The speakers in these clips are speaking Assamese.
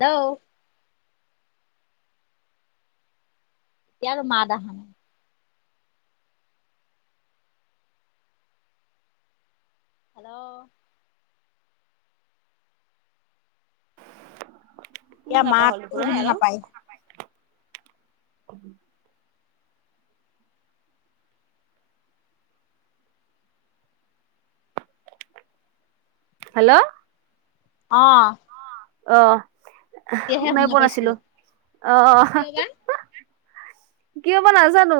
হেল্ল'। [unintelligible] হেল্ল'। শুনা ইয়াৰ নাপাওঁ হ'ল মাতটো দেখোন শুনা আৰু। নাপায়। [unintelligible] হেল্ল'। অহ। অ শুনাই শুনা পোৱা পাইছো নাছিলো, অ কিয় বা কিয় বা নাজানো।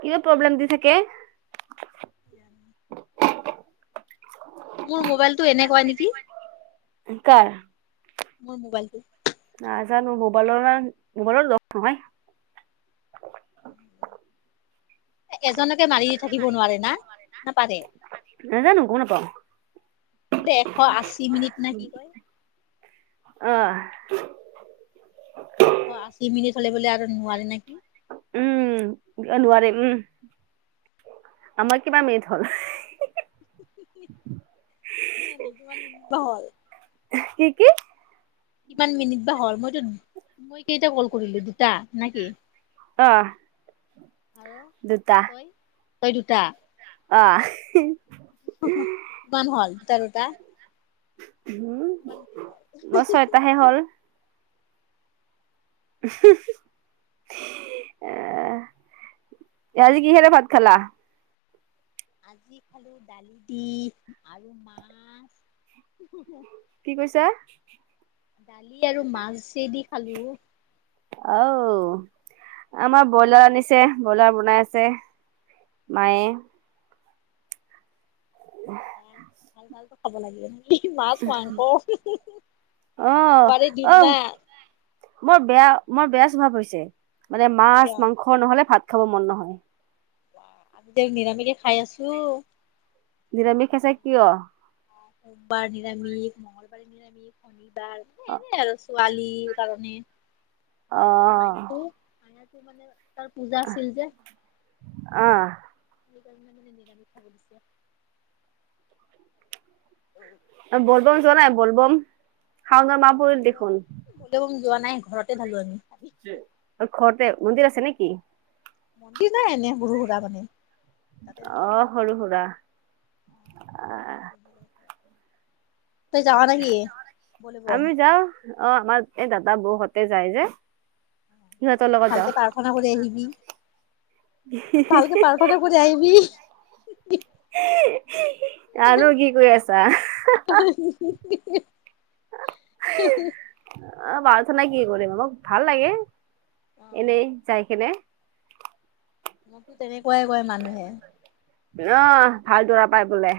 কি প্ৰব্লেম দি থাকে। [inaudible] মোৰ মোবাইলটো এনেকুৱা নিকি। কাৰ? মোৰ মোবাইলটো। নাজানো, মোবাইলৰ মোবাইলৰ লগ নহয়। এজনকে মাৰি থাকিব নোৱাৰে না, না পাৰে? নাজানো গম নাপাওঁ বোলে এশ আশী মিনিট না কি কয়? অ। অ', আশী মিনিট হলে বোলে আৰু নোৱাৰি নেকি? উম' নোৱাৰি উম'। আমাৰ কিবা মিনিট হ'ল? কি জানো কিমান মিনিট বা হল। কি কি? কিমান মিনিট বা হল, মইতো মই কেইটা কল কৰিলো, দুটা না কি? আ। হেল্ল? দুটা। তই দুটা। অ' কিমান হল টেনটা? উম' হ'ল মোৰ ছয়তাহে হ'ল। [unintelligible] এ আজি কিহেৰে ভাত খালা? আজি খালো দালি দি আৰু মাছ। কি কৈছা? দালি আৰু মাছ দি খালোঁ। আও, আমাৰ ব্ৰইলাৰ আনিছে। ব্ৰইলাৰ বনাইছে মায়ে। ভাল, ভালকৈ খাব লাগে। মাছ, মাংস অহ মাৰি দিম না। অ মোৰ বেয়া, মোৰ বেয়া স্বভাৱ হৈছে। মানে কিয় মাছ মাংস নহলে ভাত খাব মন নহয়। নিৰামিষে খাই আছো। নিৰামিষ আছে কিয়? বাৰ নিৰামিষ, মঙংগলবাৰে নিৰামিষ, শনিবাৰ এনে আৰু। পোৱালীৰ কাৰণে। অ। মাইনাটো, মাইনাটো মানে তাৰ পূজা আছিল যে। আহ সেইকাৰণে মানে নিৰামিষ খাব দিছে। বলবম যোৱা নাই, বলবম, শাওনৰ মা বলবম যোৱা নাই, ঘৰতে ঢালো আমি। ঘৰতে, মন্দিৰ আছে নিকি? মন্দিৰ নাই, এনে সুৰু সুৰা মানে। তাতে অ সৰু হুৰা ঢালো [inaudible] তই যাৱা নেকি বলে বম আমি যাও। অ আমাৰ এই দাদা বৌহতে যায় যে। সিহঁতৰ লগত ভালকে যাওঁ প্ৰাৰ্থনা কৰি আহিবি? ভালকে প্ৰাৰ্থনা কৰি আহিবি? আৰু কি কৰি আছা? [unintelligible] পাৰ্থনা কি কৰিম মোক ভাল লাগে, এনেই যাই কেনে। মোকতো তেনেকুৱাই কয় মানুহে। আহ ভাল দৰা পাই বোলে।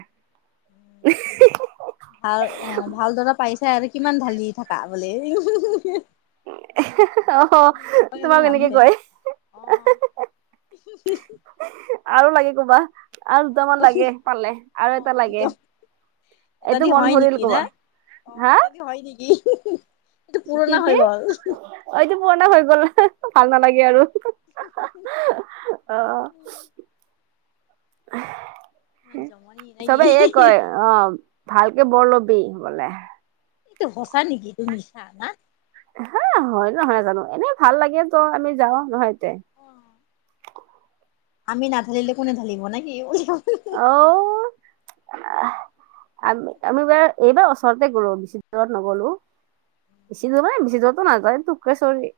ভাল অ ভাল দৰা পাইছাই আৰু কিমান ঢালি থাকা বুলি। অ আৰু তোমাক এনেকৈ মানুহে কয়। অ [unintelligible] আৰু লাগে ক'বা আৰু দুটামান লাগে পালে অ আৰু এটা দুটা লাগে। এটা এইটো দি মন হয় ভৰিল নেকি না কবা অ হা এটা দি হয় নেকি। এইটো কি পুৰণা হৈ কি গ'ল ঐটো পুৰণা হৈ গ'ল। ভাল নালাগে আৰু। ইমান জমনি নেকি চবে এ কয়। অ ভালকে বৰ লবি বোলে। এইটো সঁচা নেকি, এটো মিছা না? হয় নহয় ন জানো এনে ভাল লাগে ত আমি যাও নহয় এতে আমি নাঢালিলে কোনে ঢালিব নে কি। আহ আমি আমি, এইবাৰ ওচৰতে গ'লো বেছি দূৰত নগলো। বেছি বেছি দূৰত নাযায় এই তোকেশৰী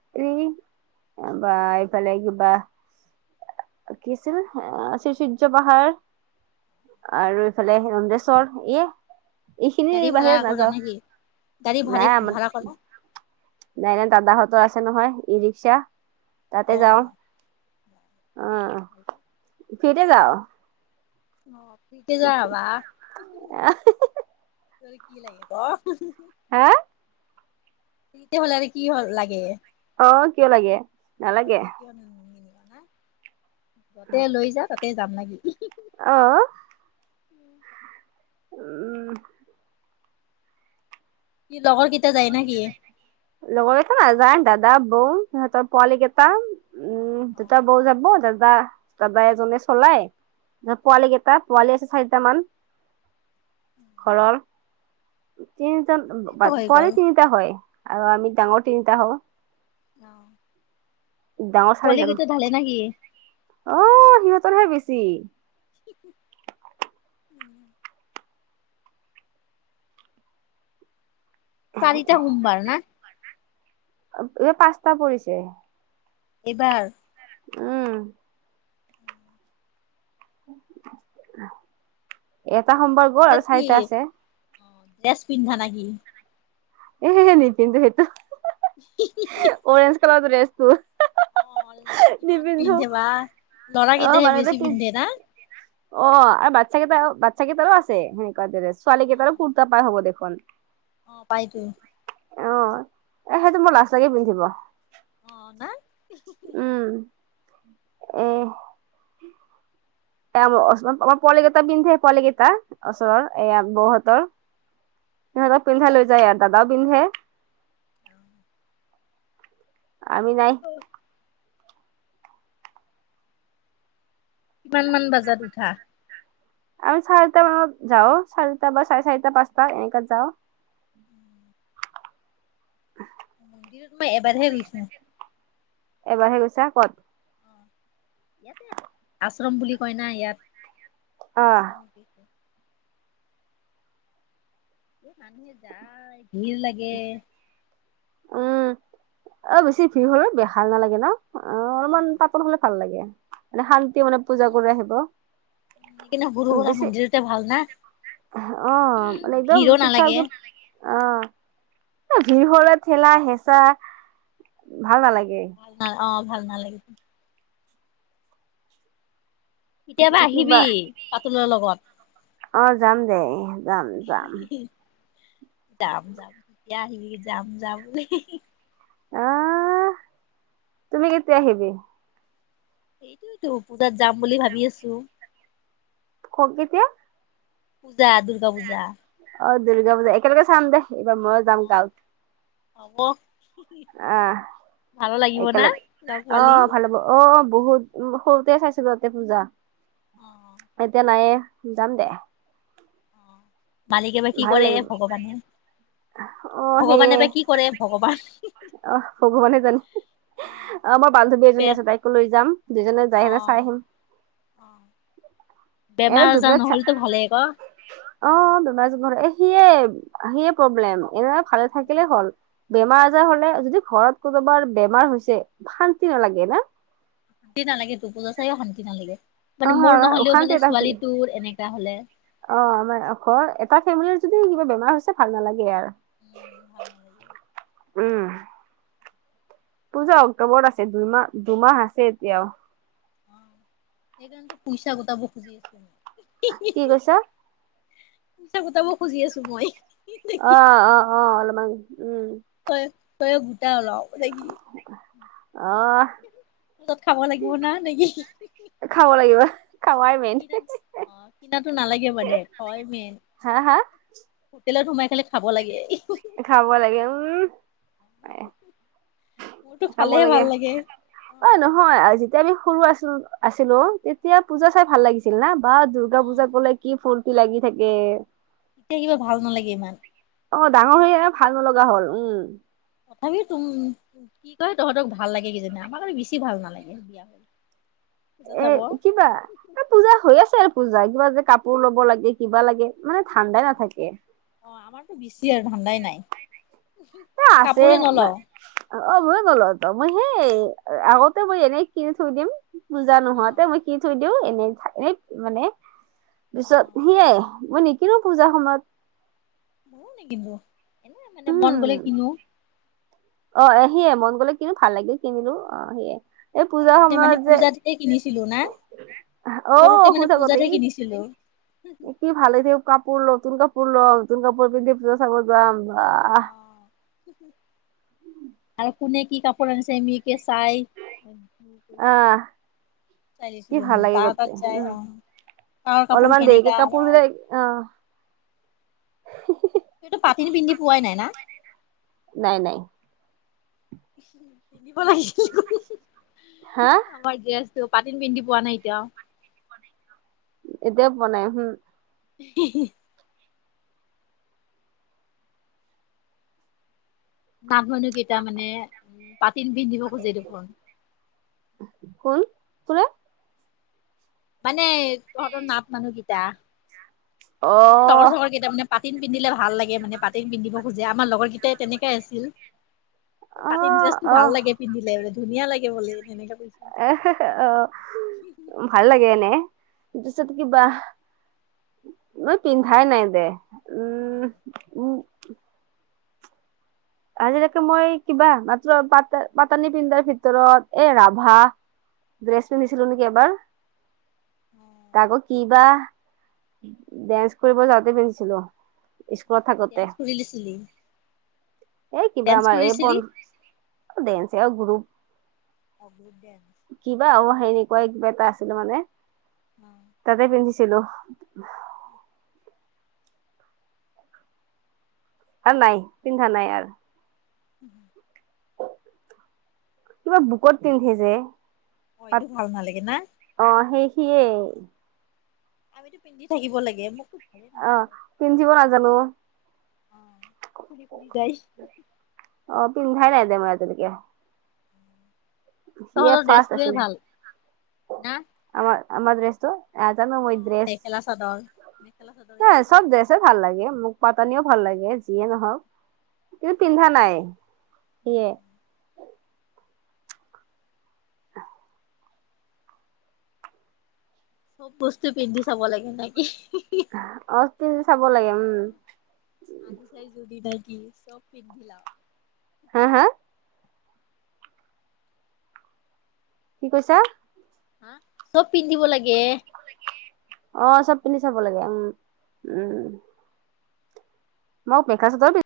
এইবা এইফালে কিবা কি আছিল? শ্ৰীচূৰ্য পাহাৰ আৰু এইফালে ৰমেশ্বৰ ইয়ে এইখিনি গাড়ী ভাড়া বাহিৰত কৰা নেকি গাড়ী নাযাওঁ ভাড় নাই আমাৰ ভাড়া কৰা নাই নাই দাদাহঁতৰ আছে নহয় ই ৰিক্সা তাতে অ যাও। অ ফ্ৰিতে যাও। ফ্ৰীতে যাও বা। কি লাগে? হা? ফ্ৰিতে হ'লে আৰু কি হ লাগে। অ কিয় লাগে, নালাগে। [unintelligible] যতে লৈ যা তাতে যাম নেকি। অ। উম। কি লগৰ কেইটা যায় না কি? লগৰকে নাযায় দাদা বৌ সিহঁতৰ পোৱালি কেইটা উম অ দেতা বৌ যাব দাদা দাদা এজনে চলাই ধ অ পোৱালি কেইটা পোৱালি আছে চাৰিটা মান। ঘৰৰ তিনিজন সেইটো বাত হৈ গ'ল পোৱালি তিনটা হয় আৰু আমি ডাঙৰ তিনটা হও। অ। ডাঙৰ পোৱালি চাৰিজন কেইটা ঢালে নেকি অ সিহঁতৰহে বেছি। [unintelligible] উম। চাৰিটা সোমবাৰ না? অৱ' এই পাঁচটা পৰিছে। এইবাৰ। উম। এটা সোমবাৰ গ'ল পিছত আৰু কি চাৰিটা আছে। অ ড্ৰেছ পিন্ধা নেকি? এহেহে নিপিন্ধোঁ সেইটো হা' হা'। [unintelligible] অৰেঞ্চ কালাৰ তোৰ ড্ৰেছটোৰ। অ' কিমান পিন্ধে বা ল'ৰা অ কেইটাহে মানুহটো বেছি কি পিন্ধে না? অ' আৰু বাচ্ছা কেইটা হওক বাচ্ছা কেইটাৰো আছে হুহ। [unintelligible] ছোৱালী অ কে তাৰ কুৰ্তা পাৰ হব দেখোন। অ' পাইতো। অ'হ সেইটো মোৰ লাজ লাগে পিন্ধিব। অ না। উম এ। এইয়া মোৰ ওচৰত, মই পোৱলিকেইটাই দিম দেই পোৱালিকেইটাক ওচৰৰ এইয়া বৌহতৰ সিহঁতক পিন্ধাই লৈ যায় ইয়াত, দাদাও পিন্ধে। অ'। আমি নাই। কিমান মান বাজাত উঠা? আমি চাৰিটামানত যাওঁ চাৰেটা বা চাৰেচাৰিটা, পাঁচটা এনেকাত যাওঁ। [unintelligible] দিনত মই এবাৰহে গৈছো। এবাৰহে গৈছা ক'ত? অ' ইয়াতেই আশ্ৰম বুলি কয় না ইয়াত, আহ আশ্ৰমৰ [unintelligible] এই মানুহে যাই, ভিৰ লাগে। উম অ' বেছি ভিৰ হ'লে বেহাৰ নালাগে ন, আ' অলপমান পাতল হ'লে ভাল লাগে। মানে শান্তিমনে পূজা কৰি আহিব। সেই কিনে সৰু সুৰা বেছি মন্দিৰতে ভাল না। অ' মানে একদম চুব [unintelligible] নালাগে। অ' ভিৰ হলে ঠেলা হেঁচা ভাল নালাগে। [unintelligible] অ' ভাল নালাগে। কেতিয়াবা আহিবি কিবা পাতুলৰ লগত। অ' যাম দে, যাম যাম। যাম, যাম যেতিয়া আহিবি যাম, যাম হি হি হি। আহ' তুমি কেতিয়া আহিবি? সেইটোইতো পূজাত যাম বুলি ভাবি আছোঁ। ক'ত কেতিয়া? পূজা, দুৰ্গা পূজা। অ' দুৰ্গা পূজা, একেলগে চাম দে এইবাৰ ময়ো যাম অ গাঁৱত। হ'ব। আহ' ভালো লাগিব না একেলগে [unintelligible] লগ অ পালি ভাল হ'ব। অ বহুত সৰুতেই চাইছিলো ইয়াতেই পূজা, অ। এতিয়া নাইয়েই যাম দে অ', মালিকে বা কি কৰে ভগৱানহে অহ সেইয়ে ভগৱানে বা কি ভগৱান কৰে অহ ভগৱানে জানে অ মই বান্ধৱী বে এজনী আছে তাইকো লৈ যাম দুজনে যাই অ হলেও চাই আহিম অ', এ বেমাৰ আজাৰ দুধনৈ চা নহলেতো ভালেই ক অ বেমাৰ চেমাৰ এ সিয়ে সিয়ে প্ৰব্লেম এ ভালে থাকিলে হ'ল বেমাৰ আজাৰ হ'লে যদি ঘৰত কোনোবাৰ বেমাৰ হৈছে শান্তি নালাগে না শান্তি নালাগে তোৰ পূজা চাইও শান্তি নালাগে মানে অহ মোৰ নহ'লেও অশান্তি মানে এটা হৈছে ছোৱালীটোৰ এনেকা হ'লে অ আমাৰ ধৰ এটা ফেমিলিৰ যদি কিবা বেমাৰ হৈছে ভাল নালাগে আৰু উম ভাল নালাগে উম। পূজা অক্টোবৰত আছে দুইমাহ দুমাহ আছে এতিয়াও সেইকাৰণেটো পইচা গোটাব খুজি আছো মই। আ কি কৈছা? পইছা গোটাব খুজি আছো মই অ অ অ অলমান উম তই তইয়ে গোটা অলপ নেকি অহ পূজাত খাব লাগিব না নেকি? খাব লাগিব খাৱাই মেইন। কিনাত অ কিনাতো নালাগে মানে খোৱাই মেইন হা হা হোটেলত সোমাই পেলাই খাব লাগে ই হু। খাব লাগে উম মোৰতো খাব খালেহে লাগে ভাল অ নহয় যেতিয়া আমি সৰু আছো আছিলো আছিলো তেতিয়া পূজা চাই ভাল লাগিছিল। আছিল না বা দূৰ্গা পুজা অ', কলে কি ফূৰ্তি লাগি থাকে। এতিয়া কিবা ভাল নালাগে ইমান। অ ডাঙৰ হৈ একে ভাল নলগা হ'ল উম। তথাপিও তুম কি কয় তহঁতক ভাল লাগে কিজানি আমাক আৰু বেছি ভাল নালাগে দিয়া তাকে এ কিবা পূজা হৈ আছে আৰু পূজা কিবা যে কাপোৰ ল'ব লাগে কিবা লাগে মানে ধাণ্ডাই নাথাকে অ আমাৰতো বেছি আৰু ধান্দাই নাই এ আছে কাপোৰে নলও অ ময়ো নলও ত মই সেই আগতেও মই এনেই কিনি থৈ দিম। পুজা অ', নোহোৱাতে মই কিনি থৈ দিও এনেই এ মানে পিছত অ', সেয়াই মই নিকিনো পূজাৰ সময়ত ময়ো নিকিনো এনেই মানে মন উম গ'লে কিনো অ সেয়ে মন গলে কিনো ভাল লাগিল কিনিলো অ সেয়ে এই অ পূজাৰ আগতে মানে সময়ত যে পূজাতহে কিনিছিলো না? অ সৰুতে শুই মানে থাকোতে পূজাতহে ই কিনিছিলো। কি ভালে দিয়ক কাপোৰ কাপোৰ নতুন কাপোৰ লও নতুন কাপোৰ পিন্ধি পুজা চাব যাম বা অ', আৰু কোনে কি কাপোৰ আনিছে আমিকে চাই সেইটোতো আহ চাই কি দিছিলো ভাল মানে লাগে তাৰ গোটে তাত যাই উম অহ তাৰ কাপোৰ অলপমান দেৰিকে কেনেকা কাপোৰ বিলাক অ তইতো পাতিনি পিন্ধি পোৱাই নাই না নাই নাই। পিন্ধিব [unintelligible] হা? আমাৰ ড্ৰেছটো পাতিন পিন্ধি পোৱা নাই এতিয়াও। এতিয়াও পোৱা নাই উহু। [unintelligible] মানুহকেইটা মানে তা ধিন ধিন দিব খোজে দেখোন। কোন [unintelligible] মানে তহঁতৰ নাথ মানুহকিটা। অ এনে লগৰ চগৰ কেইটা মানে পাতিন পিন্ধিলে ভাল লাগে মানে পাতিন পিন্ধিব খোজে আমাৰ লগৰ কেইটাই তেনেকাই আছিল। অ পাতিন ড্ৰেছটো অ ভাল লাগে পিন্ধিলে বোলে ধুনীয়া লাগে বোলে তেনেকে কৈছে। [unintelligible] অ ভাল লাগে এনে [unintelligible] কিবা মই পিন্ধাই নাই দে। উম উ। আজিলৈকে মই কিবা মাত্ৰ পাতা পাতানী পিন্ধাৰ ভিতৰত এ ৰাভা ড্ৰেছ পিন্ধছিলো নেকি এবাৰ। অ' তাকো কিবা ডেন্স কৰিব যাওঁতে পিন্ধিছিলো। স্কুলত থাকোতে ডেন্স [unintelligible] এ কিবা ডেন্স আমাৰ এই কৰিছিলি? পন দেঞ্চয়ে গ্ৰুপ। [unintelligible] কিবা অ সেই এনেকুৱাই কিবা এটা আছিলে মানে। অঁ তাতে পিন্ধিছিলো। আৰু নাই পিন্ধা নাই আৰু। [inaudible] কিবা বুকত পিন্ধে যে। অ পাত এইটো ভাল নালাগে না? অ সেই সিয়েই। আমিতো পিন্ধি থাকিব লাগে [unintelligible] অ পিন্ধিব নাজানো। অ খুুলি খুলি যায়। অ পিন্ধাই নাই দে মই আজিলৈকে। সি‌য়ে তহঁতৰ ফাষ্ট ড্ৰেছটোৱে আছিল, ভাল না আমা আমাৰ ড্ৰেচটো। নাজানো মই ড্ৰেস, মেখেলা চাদৰ মেখেলা চাদৰ এইটোৱে এই ভাল। চব ড্ৰেস। [unintelligible] ভাল লাগে মোক পাতানিও ভাল লাগে যিয়ে নহওক। কিন্তু পিন্ধা নাই, সেয়ে। চব বস্তু পিন্ধি চাব লাগে নেকি? অ পিন্ধি চাব লাগে উম। আহিচাই যদি নাকি চব পিন্ধি লও। হা হা? কি কৈছা? হা চব পিন্ধিব লাগে। অ চব পিন্ধি চাব লাগে উম উম। মই মেখেলা চাদৰ পি